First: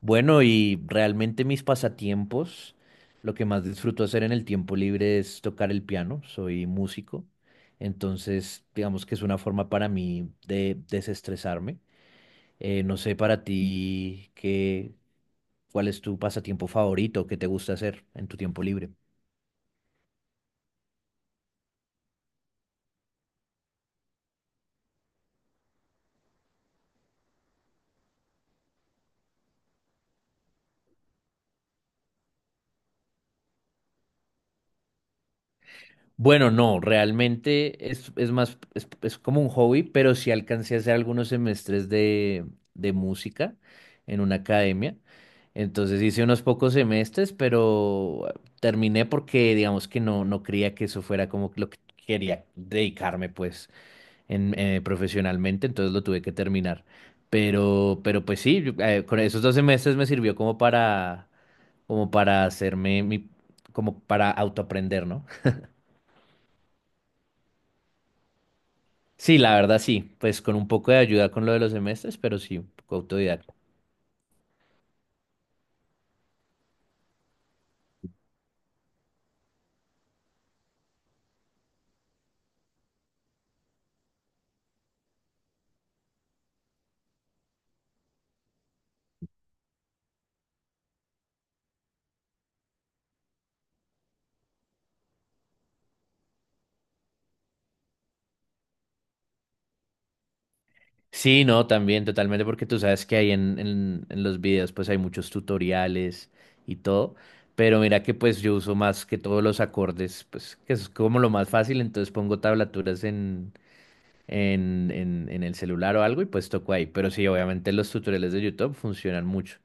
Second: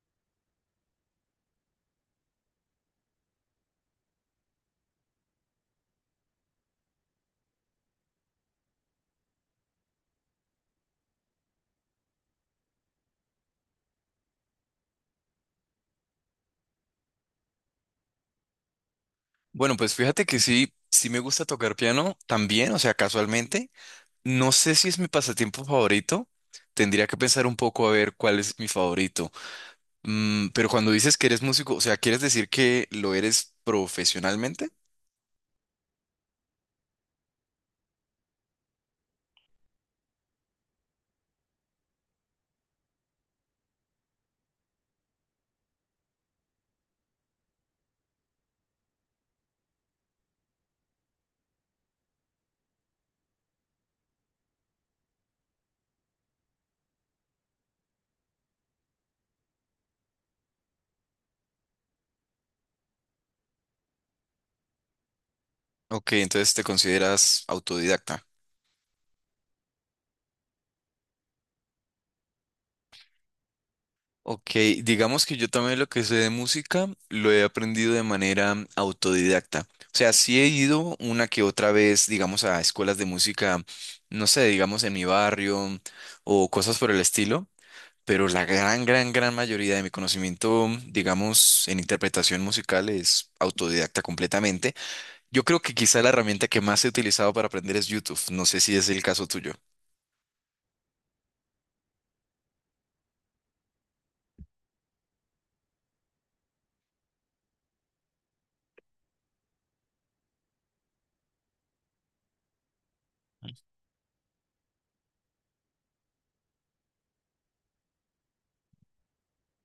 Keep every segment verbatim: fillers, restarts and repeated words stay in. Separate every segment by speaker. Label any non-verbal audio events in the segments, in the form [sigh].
Speaker 1: Bueno, y realmente mis pasatiempos, lo que más disfruto hacer en el tiempo libre es tocar el piano, soy músico, entonces digamos que es una forma para mí de desestresarme. Eh, no sé para ti qué, cuál es tu pasatiempo favorito, qué te gusta hacer en tu tiempo libre.
Speaker 2: Bueno, pues fíjate que sí, sí me gusta tocar piano también, o sea, casualmente. No sé si es mi pasatiempo favorito. Tendría que pensar un poco a ver cuál es mi favorito. Mm, pero cuando dices que eres músico, o sea, ¿quieres decir que lo eres profesionalmente?
Speaker 1: Bueno, no, realmente es, es más, es, es como un hobby, pero sí alcancé a hacer algunos semestres de, de música en una academia. Entonces hice unos pocos semestres, pero terminé porque digamos que no, no creía que eso fuera como lo que quería dedicarme pues en, eh, profesionalmente, entonces lo tuve que terminar. Pero, pero pues sí, yo, eh, con esos dos semestres me sirvió como para, como para hacerme mi, como para autoaprender, ¿no?
Speaker 2: Ok, entonces te consideras autodidacta.
Speaker 1: Sí, la verdad sí, pues con un poco de ayuda con lo de los semestres, pero sí, un poco autodidacta.
Speaker 2: Ok, digamos que yo también lo que sé de música lo he aprendido de manera autodidacta. O sea, sí he ido una que otra vez, digamos, a escuelas de música, no sé, digamos en mi barrio o cosas por el estilo, pero la gran, gran, gran mayoría de mi conocimiento, digamos, en interpretación musical es autodidacta completamente. Yo creo que quizá la herramienta que más he utilizado para aprender es YouTube. No sé si es el caso tuyo.
Speaker 1: Sí, no, también totalmente, porque tú sabes que ahí en, en, en los videos pues hay muchos tutoriales y todo, pero mira que pues yo uso más que todos los acordes, pues que es como lo más fácil, entonces pongo tablaturas en, en, en, en el celular o algo y pues toco ahí, pero sí, obviamente los tutoriales de YouTube funcionan mucho.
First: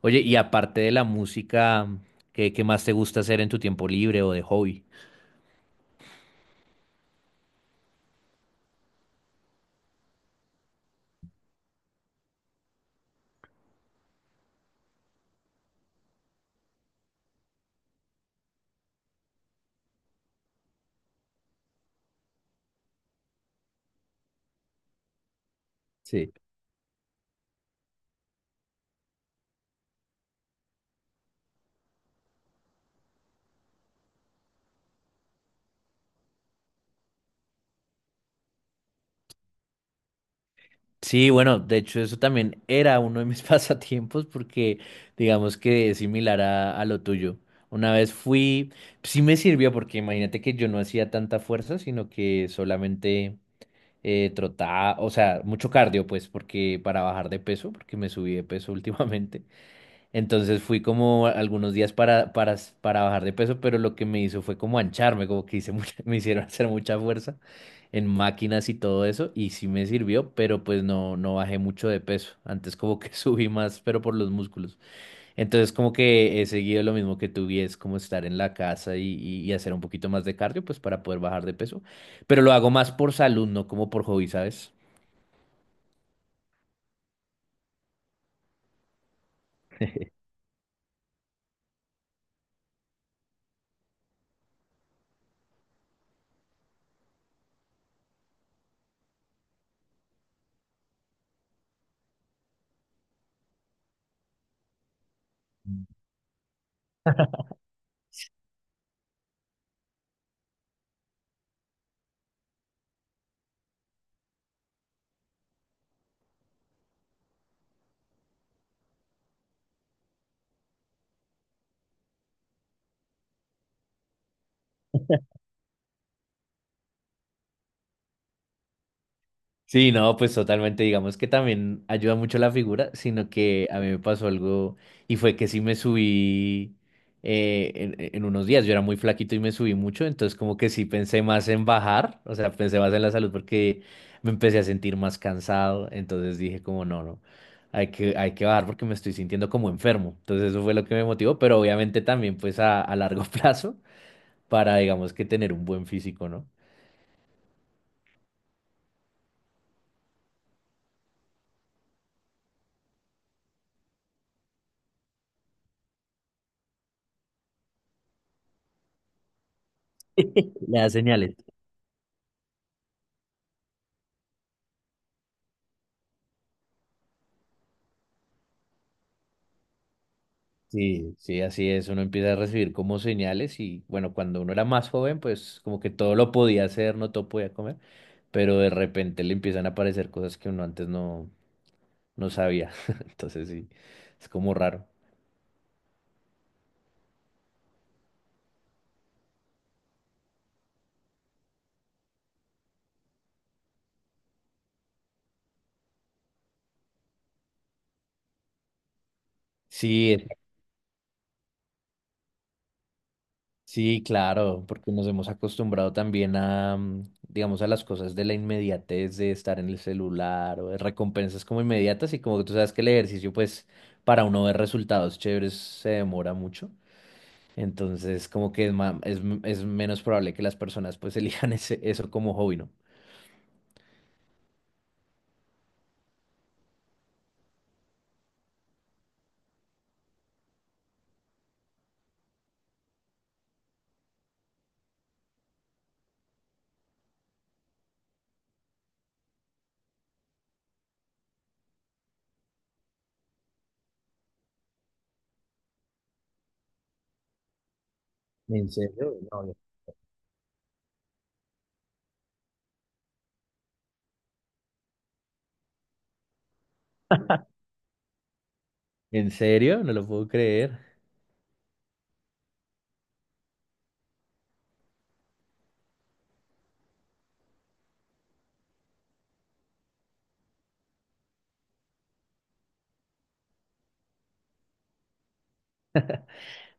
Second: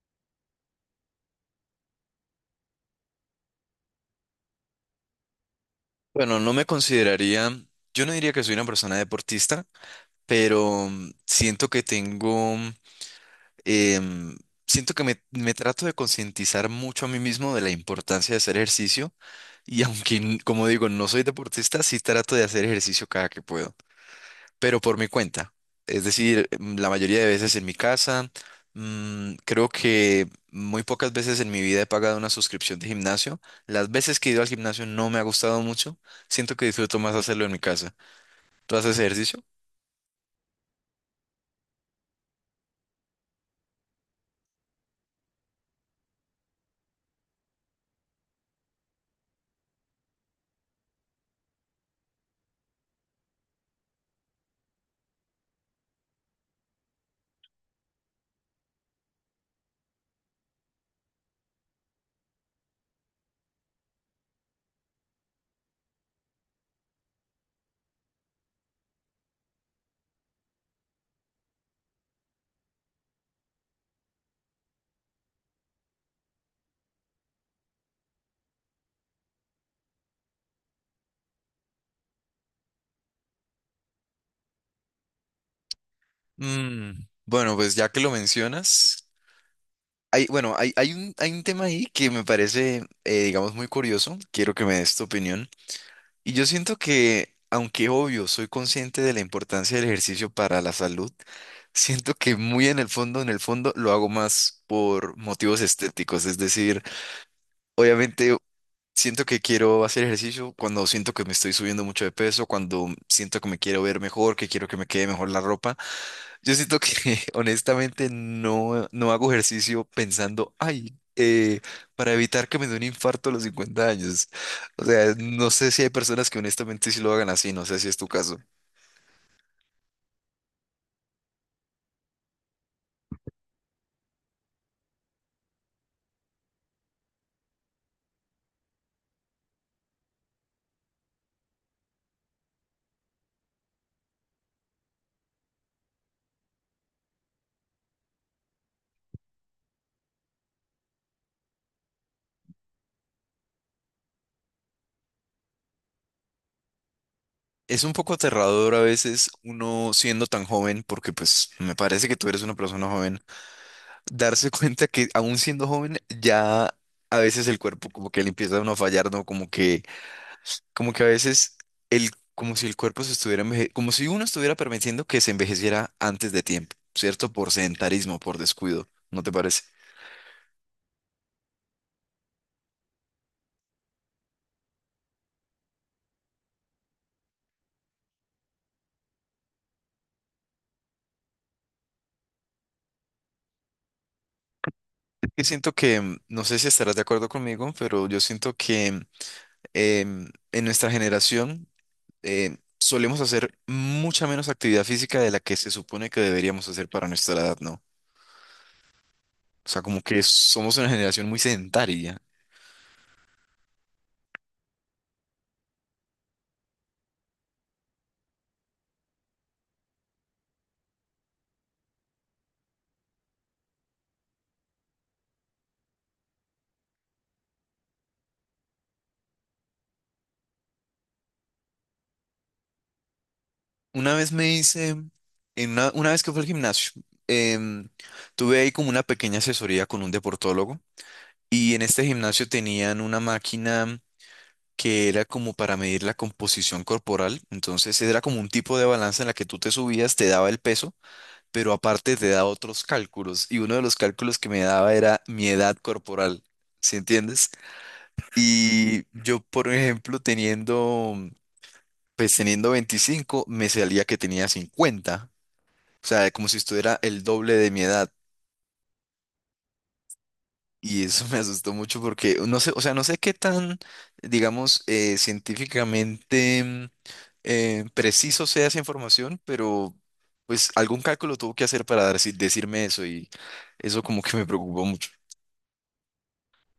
Speaker 1: Oye, y aparte de la música, ¿qué, qué más te gusta hacer en tu tiempo libre o de hobby?
Speaker 2: Bueno, no me consideraría, yo no diría que soy una persona deportista, pero mm, siento que tengo, em, siento que me, me trato de concientizar mucho a mí mismo de la importancia de hacer ejercicio y [laughs] aunque, n- como digo, no soy deportista, sí trato de hacer ejercicio cada que puedo, pero por mi cuenta. Es
Speaker 1: Sí.
Speaker 2: decir, mm, la mayoría de veces en mi casa, mm, creo que muy pocas veces en mi vida he pagado una suscripción de gimnasio. Las veces que he ido al gimnasio no me ha gustado mucho, siento que disfruto más hacerlo en mi casa. ¿Tú haces ejercicio?
Speaker 1: Sí, bueno, de hecho eso también era uno de mis [laughs] pasatiempos porque digamos que es similar a, a lo tuyo. Una vez fui, sí me sirvió porque imagínate que yo no hacía tanta fuerza, sino que solamente eh, trotaba, o sea, mucho cardio pues porque para bajar de peso, porque me subí de peso [laughs] últimamente. Entonces fui como algunos días para, para, para bajar de peso, pero lo que me hizo fue como ancharme, como que hice mucha- [laughs] me hicieron hacer mucha fuerza en máquinas y todo eso, y sí me sirvió, pero pues no, no bajé mucho de peso. Antes como que [laughs] subí más, pero por los músculos. Entonces como que he seguido lo mismo que tú y es como estar en la casa y, y y hacer un poquito más de cardio, pues para poder bajar de peso, pero lo hago más por salud, no como por hobby, ¿sabes?
Speaker 2: Mm, bueno, pues ya que lo mencionas, hay, bueno, hay, hay un, hay un tema ahí que me parece, eh, digamos, muy curioso. Quiero que me des tu opinión. Y yo siento que, aunque obvio, soy consciente de la importancia del ejercicio para la salud, siento que muy en el fondo, en el fondo, lo hago más por motivos estéticos. Es decir, obviamente. Siento que quiero hacer ejercicio cuando siento que me estoy subiendo mucho de peso, cuando siento que me quiero ver mejor, que quiero que me quede mejor la ropa. Yo siento que [laughs] honestamente no, no hago ejercicio pensando, ay, eh, para evitar que me dé un infarto a los cincuenta años. O sea, no sé si hay personas que honestamente sí lo hagan así, no sé si es tu caso.
Speaker 1: Sí, no, pues totalmente, digamos que también ayuda mucho la figura, sino que a mí me pasó algo y fue que sí me subí eh, en, en unos días, yo era muy flaquito y me subí mucho, entonces como que sí pensé más en bajar, o sea, pensé más en la salud porque me empecé a sentir más cansado, entonces dije como no, no, hay que, hay que bajar porque me estoy sintiendo como enfermo, entonces eso fue lo que me motivó, pero obviamente también pues a, a largo [laughs] plazo para digamos que tener un buen físico, ¿no?
Speaker 2: Es un poco aterrador a veces uno siendo tan joven, porque pues me parece que tú eres una persona joven, darse [laughs] cuenta que aún siendo joven ya a veces el cuerpo como que le empieza a uno a fallar, ¿no? Como que
Speaker 1: Le da
Speaker 2: como que a
Speaker 1: señales.
Speaker 2: veces el, como si el cuerpo se estuviera enveje- como si uno estuviera permitiendo que se envejeciera antes de tiempo, ¿cierto? Por sedentarismo, por descuido, ¿no te parece?
Speaker 1: Sí, sí, así es. Uno empieza a recibir como señales y bueno, cuando uno era más joven, pues como que todo lo podía hacer, no todo podía comer, pero de repente le empiezan a aparecer cosas que uno antes no, no sabía. [laughs] Entonces sí, es como raro.
Speaker 2: Yo siento que, mm, no sé si estarás de acuerdo conmigo, pero yo siento que mm, em, en nuestra generación eh, solemos hacer mucha menos actividad física de la que se supone que deberíamos hacer para nuestra edad, ¿no? O sea, como
Speaker 1: Sí,
Speaker 2: que
Speaker 1: es-
Speaker 2: somos una generación muy sedentaria.
Speaker 1: sí, claro, porque nos hemos acostumbrado también a, mm, digamos, a las cosas de la inmediatez de estar en el celular o de recompensas como inmediatas y como que tú sabes que el ejercicio, pues, para uno ver resultados chéveres se demora mucho. Entonces, como que es, ma- es, es menos probable que las personas pues [laughs] elijan ese, eso como hobby, ¿no?
Speaker 2: Una vez me hice, en una, una vez que fue al gimnasio, em, tuve ahí como una pequeña asesoría con un deportólogo y en este gimnasio tenían una máquina que era como para medir la composición corporal, entonces era como un tipo de balanza en la que tú te subías, te daba el peso, pero aparte te daba otros cálculos y uno de los cálculos que me daba era mi edad corporal, ¿sí entiendes?
Speaker 1: ¿En
Speaker 2: Y
Speaker 1: serio?
Speaker 2: yo,
Speaker 1: No, no.
Speaker 2: por ejemplo, teniendo. Pues teniendo veinticinco me salía que tenía cincuenta. O sea, como si estuviera el doble de mi edad.
Speaker 1: ¿En serio? No lo puedo creer.
Speaker 2: Y eso [laughs] me asustó mucho porque no sé, o sea, no sé qué tan, digamos, eh, científicamente mm, eh, preciso sea esa información, pero pues algún cálculo tuvo que hacer para dar- decirme eso y eso como que me preocupó mucho.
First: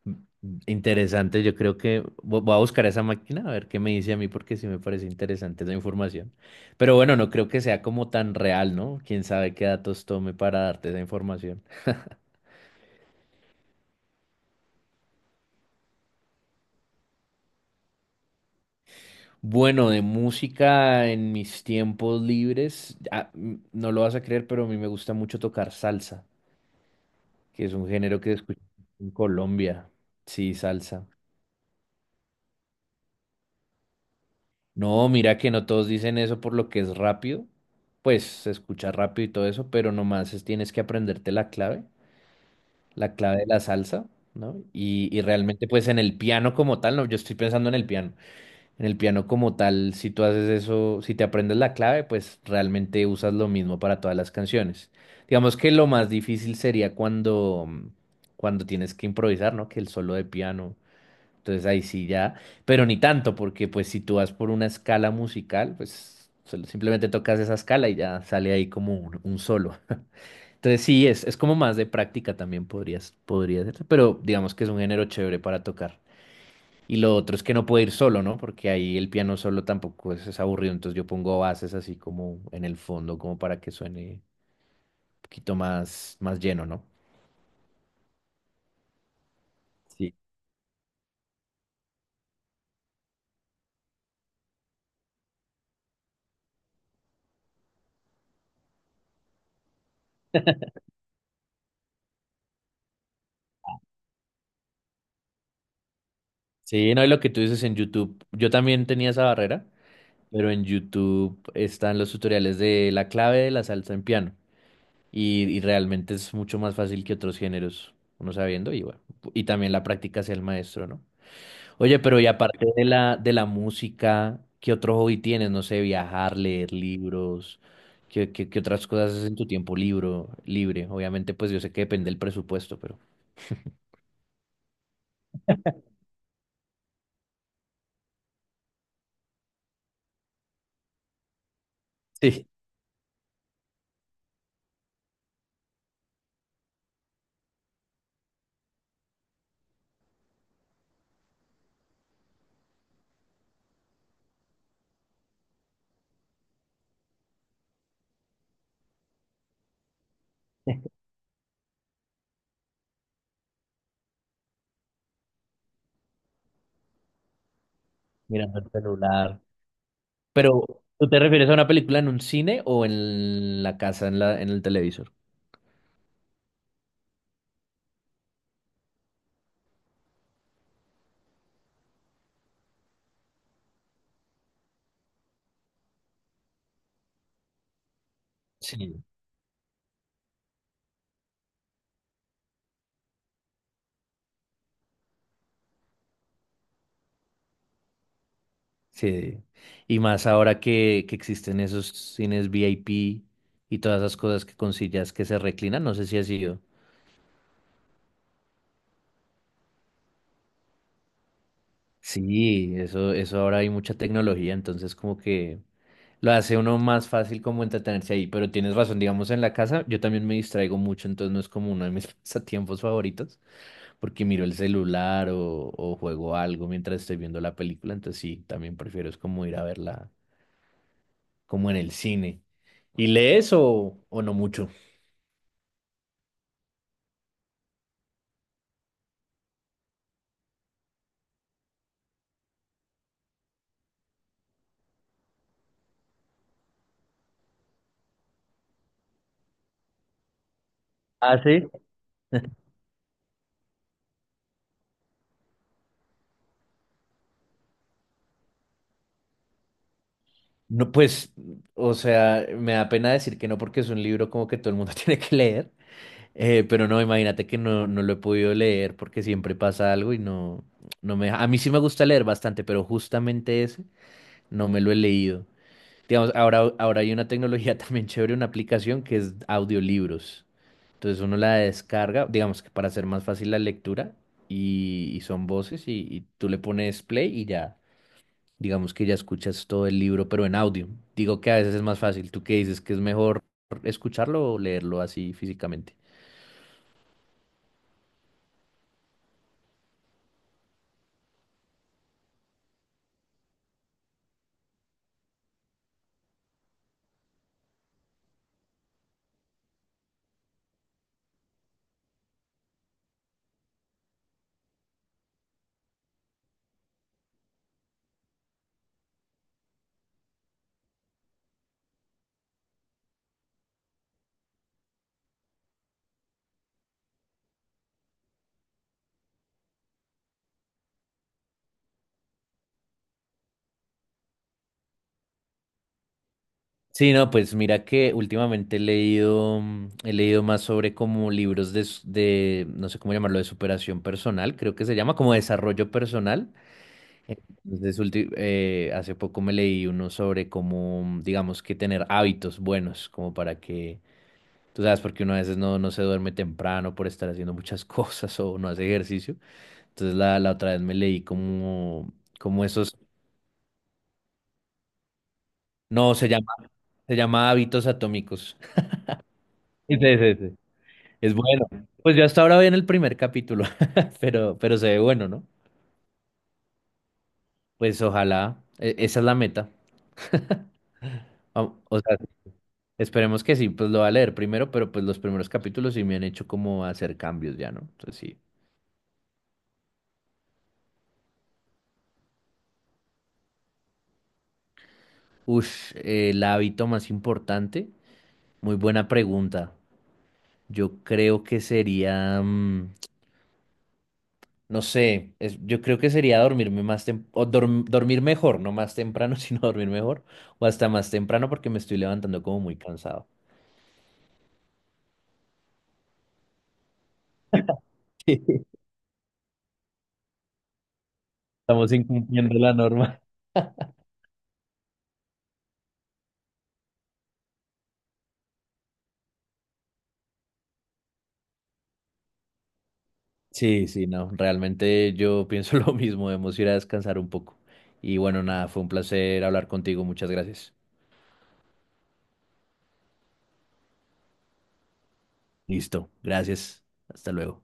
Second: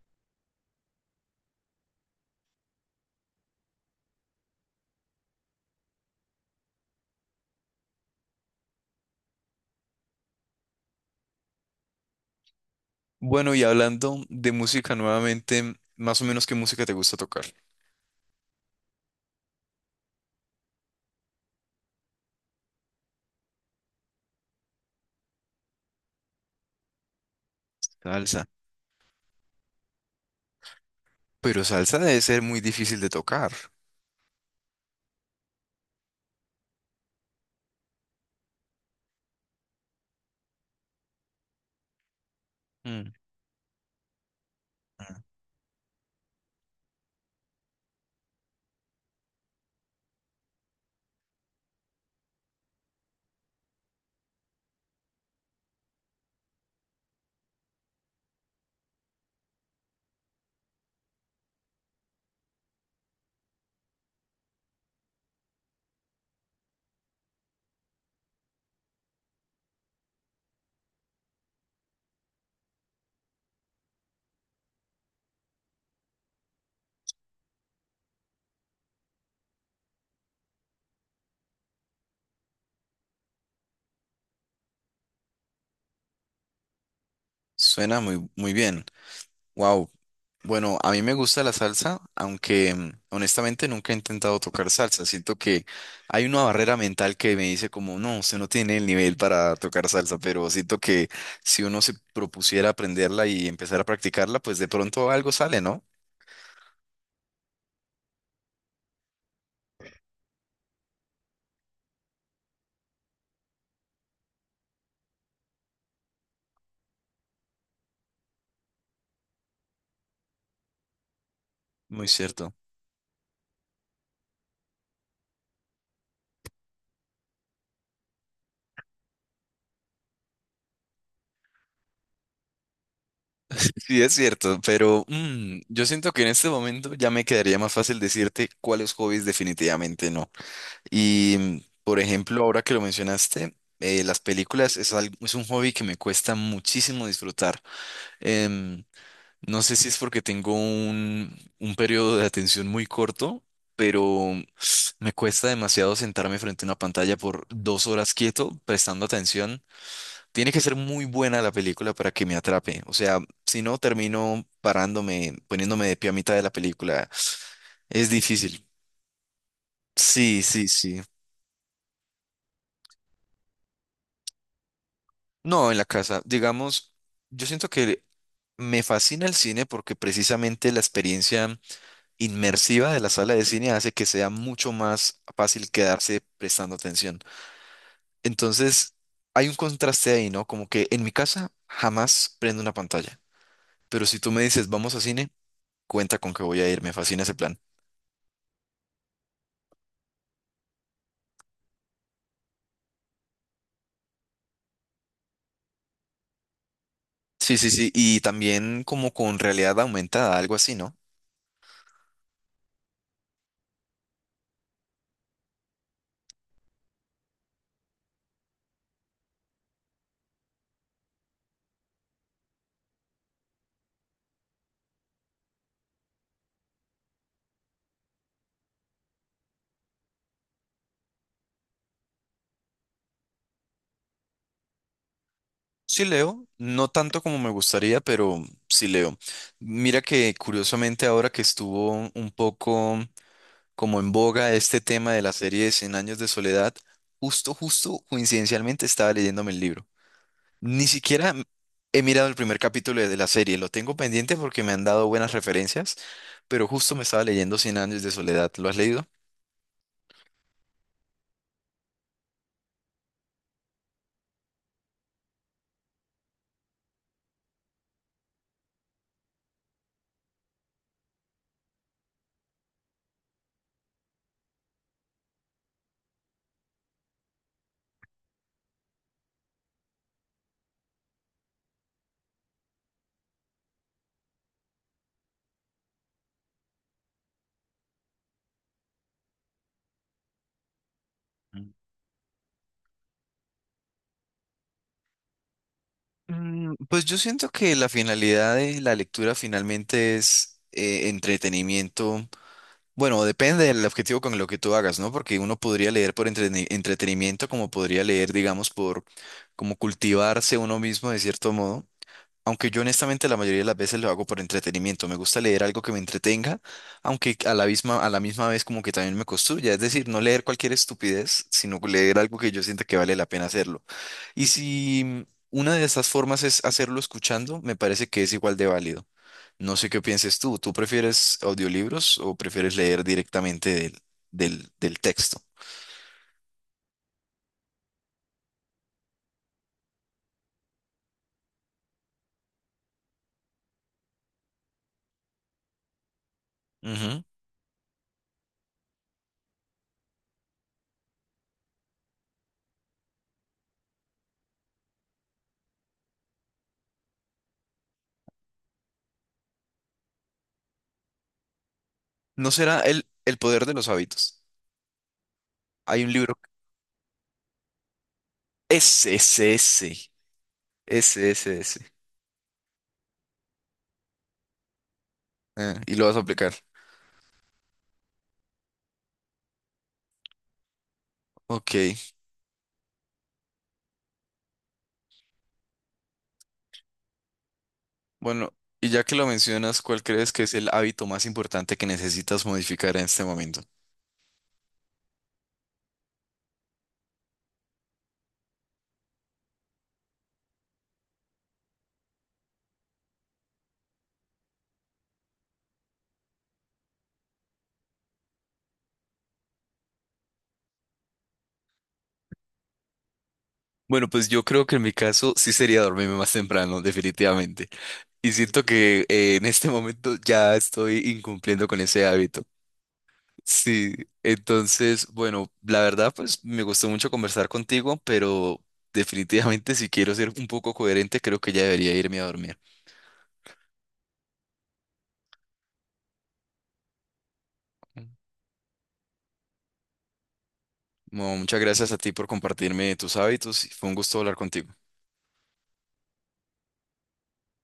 Speaker 1: M- Interesante, yo creo que vo- voy a buscar esa máquina a ver qué me dice a mí porque sí me parece interesante esa información. Pero bueno, no creo que sea como tan real, ¿no? Quién sabe qué datos tome para darte esa información.
Speaker 2: Bueno, y hablando de música nuevamente, más o menos qué música te gusta tocar.
Speaker 1: Bueno, de música en mis tiempos libres, ah, m- no lo vas a creer, pero a mí me gusta mucho tocar salsa, que es un género que
Speaker 2: Salsa.
Speaker 1: escucho en Colombia. Sí, salsa.
Speaker 2: Pero salsa debe ser muy difícil de tocar.
Speaker 1: No, mira que no todos dicen eso por lo que es rápido. Pues se escucha rápido y todo eso, pero nomás es- tienes que aprenderte la clave,
Speaker 2: Mm.
Speaker 1: la clave de la salsa, ¿no? Y, y realmente pues en el piano como tal, no, yo estoy pensando en el piano. En el piano como tal, si tú haces eso, si te aprendes la clave, pues realmente usas lo mismo para todas las canciones. Digamos que lo más difícil sería cuando, cuando tienes que improvisar, ¿no? Que el solo de piano. Entonces ahí sí ya, pero ni tanto, porque pues si tú vas por una escala musical, pues solo- simplemente tocas esa escala y ya sale ahí como un, un solo. Entonces sí, es, es como más de práctica también podrías, podría ser, pero digamos que es un género chévere para tocar. Y lo otro es que no puede ir solo, ¿no? Porque ahí el piano solo tampoco es, es aburrido, entonces yo pongo bases así como en el fondo, como para que suene un poquito más, más lleno, ¿no?
Speaker 2: Suena muy, muy bien. Wow.
Speaker 1: Sí.
Speaker 2: Bueno, a mí me gusta la salsa, aunque mm, honestamente nunca he intentado tocar salsa. Siento que hay una barrera mental que me dice como, no, usted no tiene el nivel para tocar salsa, pero siento que si uno se propusiera aprenderla y empezar a practicarla, pues de pronto algo sale, ¿no?
Speaker 1: Sí, no, y lo que tú dices en YouTube, yo también tenía esa barrera, pero en YouTube están los tutoriales de la clave de la salsa en piano y, y realmente es mucho más fácil que otros géneros, uno sabiendo y bueno, y también la práctica hacia el maestro, ¿no? Oye,
Speaker 2: Muy
Speaker 1: pero y
Speaker 2: cierto.
Speaker 1: aparte de la, de la música, ¿qué otro hobby tienes? No sé, viajar, leer libros, ¿qué, qué, qué otras cosas haces en tu tiempo libro, libre? Obviamente, pues yo sé que depende del presupuesto, pero
Speaker 2: Sí, es cierto, pero mm, yo siento que en este momento ya me quedaría más fácil decirte cuáles hobbies definitivamente no. Y, mm, por ejemplo,
Speaker 1: sí,
Speaker 2: ahora que lo mencionaste, eh, las películas es algo, es un hobby que me cuesta muchísimo disfrutar. Em, no sé si es porque tengo un, un periodo de atención muy corto, pero [sniffs] me cuesta demasiado sentarme frente a una pantalla por dos horas quieto, prestando atención. Tiene que ser muy buena la película para que me atrape. O sea, si no, termino parándome, poniéndome de pie a mitad de la película. Es
Speaker 1: mirando
Speaker 2: difícil.
Speaker 1: el celular.
Speaker 2: Sí,
Speaker 1: Pero,
Speaker 2: sí, sí.
Speaker 1: ¿tú te refieres a una película en un cine o en la casa, en la, en el televisor?
Speaker 2: No, en la casa. Digamos, yo siento que me fascina el cine porque precisamente la experiencia inmersiva de la sala de cine hace que sea mucho más fácil quedarse prestando atención. Entonces,
Speaker 1: Sí.
Speaker 2: hay un contraste ahí, ¿no? Como que en mi casa jamás prendo una pantalla, pero si tú me dices vamos a cine, cuenta con que voy a ir, me fascina ese plan.
Speaker 1: Sí, y más ahora que, que existen esos cines V I P y todas esas cosas que con sillas que se reclinan, no sé si ha sido.
Speaker 2: Sí, sí, sí, y también como con realidad aumentada, algo así, ¿no?
Speaker 1: Sí, eso, eso ahora hay mucha tecnología, entonces como que lo hace uno más fácil como entretenerse ahí, pero tienes razón, digamos en la casa yo también me distraigo mucho, entonces no es como uno de mis [laughs] pasatiempos favoritos, porque miro el celular o, o juego algo mientras estoy viendo la película, entonces sí, también prefiero es como ir a verla como en el cine. ¿Y lees o, o no mucho?
Speaker 2: Sí leo, no tanto como me gustaría, pero sí leo. Mira que curiosamente ahora que estuvo un poco como en boga este tema de la serie de cien años de soledad, justo, justo, coincidencialmente estaba leyéndome el libro. Ni siquiera
Speaker 1: Ah, sí.
Speaker 2: he mirado el primer capítulo de la serie, lo tengo pendiente porque me han dado buenas referencias, pero justo me estaba leyendo Cien años de soledad. ¿Lo has leído?
Speaker 1: No, pues, o sea, me da pena decir que no porque es un libro como que todo el mundo [laughs] tiene que leer, eh, pero no, imagínate que no, no lo he podido leer porque siempre pasa algo y no, no me deja. A mí sí me gusta leer bastante, pero justamente ese no me lo he leído. Digamos, ahora, ahora hay una tecnología [laughs] también chévere, una aplicación que es audiolibros. Entonces uno la descarga, digamos que para hacer más fácil la lectura y, y son voces y, y tú le pones play y ya. Digamos que ya escuchas todo el libro, pero en audio. Digo que a veces es más fácil. ¿Tú qué dices? ¿Que es mejor escucharlo o leerlo así físicamente?
Speaker 2: Mm, Pues yo siento que la finalidad de la lectura finalmente es eh, entretenimiento. Bueno, depende del objetivo con lo que tú hagas, ¿no? Porque uno podría leer por entreni- entretenimiento, como podría leer, digamos, por como cultivarse uno mismo de cierto modo. Aunque yo honestamente la mayoría de las veces lo hago por entretenimiento. Me gusta leer algo que me entretenga, aunque a la misma, a la misma vez como que también me construya. Es decir, no leer cualquier estupidez, sino leer algo que yo sienta que vale la pena hacerlo. Y si una de esas formas es hacerlo escuchando, me parece que es igual de válido. No sé qué pienses tú. ¿Tú prefieres audiolibros o prefieres leer directamente del, del, del texto?
Speaker 1: Sí, no, pues mira que últimamente he leído, mm, he leído más sobre como libros de, s- de, no sé cómo llamarlo, de superación personal, creo que se llama como desarrollo personal.
Speaker 2: Ujú.
Speaker 1: Entonces, ulti- eh, hace poco me leí uno sobre cómo, mm, digamos que tener hábitos buenos, como para que, tú sabes, porque uno a veces no, no se duerme temprano por estar haciendo muchas [laughs] cosas o no hace ejercicio. Entonces la, la otra vez me leí como,
Speaker 2: ¿No
Speaker 1: como
Speaker 2: será
Speaker 1: esos,
Speaker 2: el, el poder de los hábitos? Hay un
Speaker 1: no, se
Speaker 2: libro.
Speaker 1: llama, se llama Hábitos Atómicos. [laughs]
Speaker 2: Ese, ese,
Speaker 1: Sí,
Speaker 2: ese.
Speaker 1: sí, sí, sí.
Speaker 2: Ese,
Speaker 1: Es
Speaker 2: ese,
Speaker 1: bueno.
Speaker 2: ese.
Speaker 1: Pues yo hasta ahora voy en el primer capítulo, [laughs] pero, pero se ve bueno, ¿no?
Speaker 2: Ah, y lo vas a aplicar.
Speaker 1: Pues ojalá, e- esa es la meta. O, o
Speaker 2: Ok.
Speaker 1: sea, esperemos que sí, pues lo va a leer primero, pero pues los primeros capítulos sí me han hecho como hacer cambios ya, ¿no? Entonces sí.
Speaker 2: Bueno, y ya que lo mencionas, ¿cuál crees que es el hábito más importante que necesitas modificar en este momento?
Speaker 1: Ush, eh, el hábito más importante, muy buena pregunta. Yo creo que sería... mm, No sé, es- yo creo que sería dormirme más tem- o dorm- dormir mejor, no más temprano, [laughs] sino dormir mejor, o hasta más temprano porque me estoy levantando como muy cansado.
Speaker 2: Bueno, pues yo creo que en mi caso sí sería dormirme más temprano, definitivamente. Y siento
Speaker 1: [laughs]
Speaker 2: que eh, en este momento ya estoy incumpliendo con
Speaker 1: Estamos
Speaker 2: ese hábito.
Speaker 1: incumpliendo la norma.
Speaker 2: Sí, entonces, bueno, la verdad, pues me gustó mucho conversar contigo, pero definitivamente si quiero ser un poco coherente, creo que ya debería irme a dormir.
Speaker 1: Sí, sí, no, realmente yo pienso [laughs] lo mismo, debemos ir a descansar un poco. Y bueno, nada, fue un placer hablar contigo, muchas gracias.
Speaker 2: No, muchas gracias a ti por compartirme tus hábitos. Fue un gusto hablar contigo.
Speaker 1: Listo, gracias, hasta luego.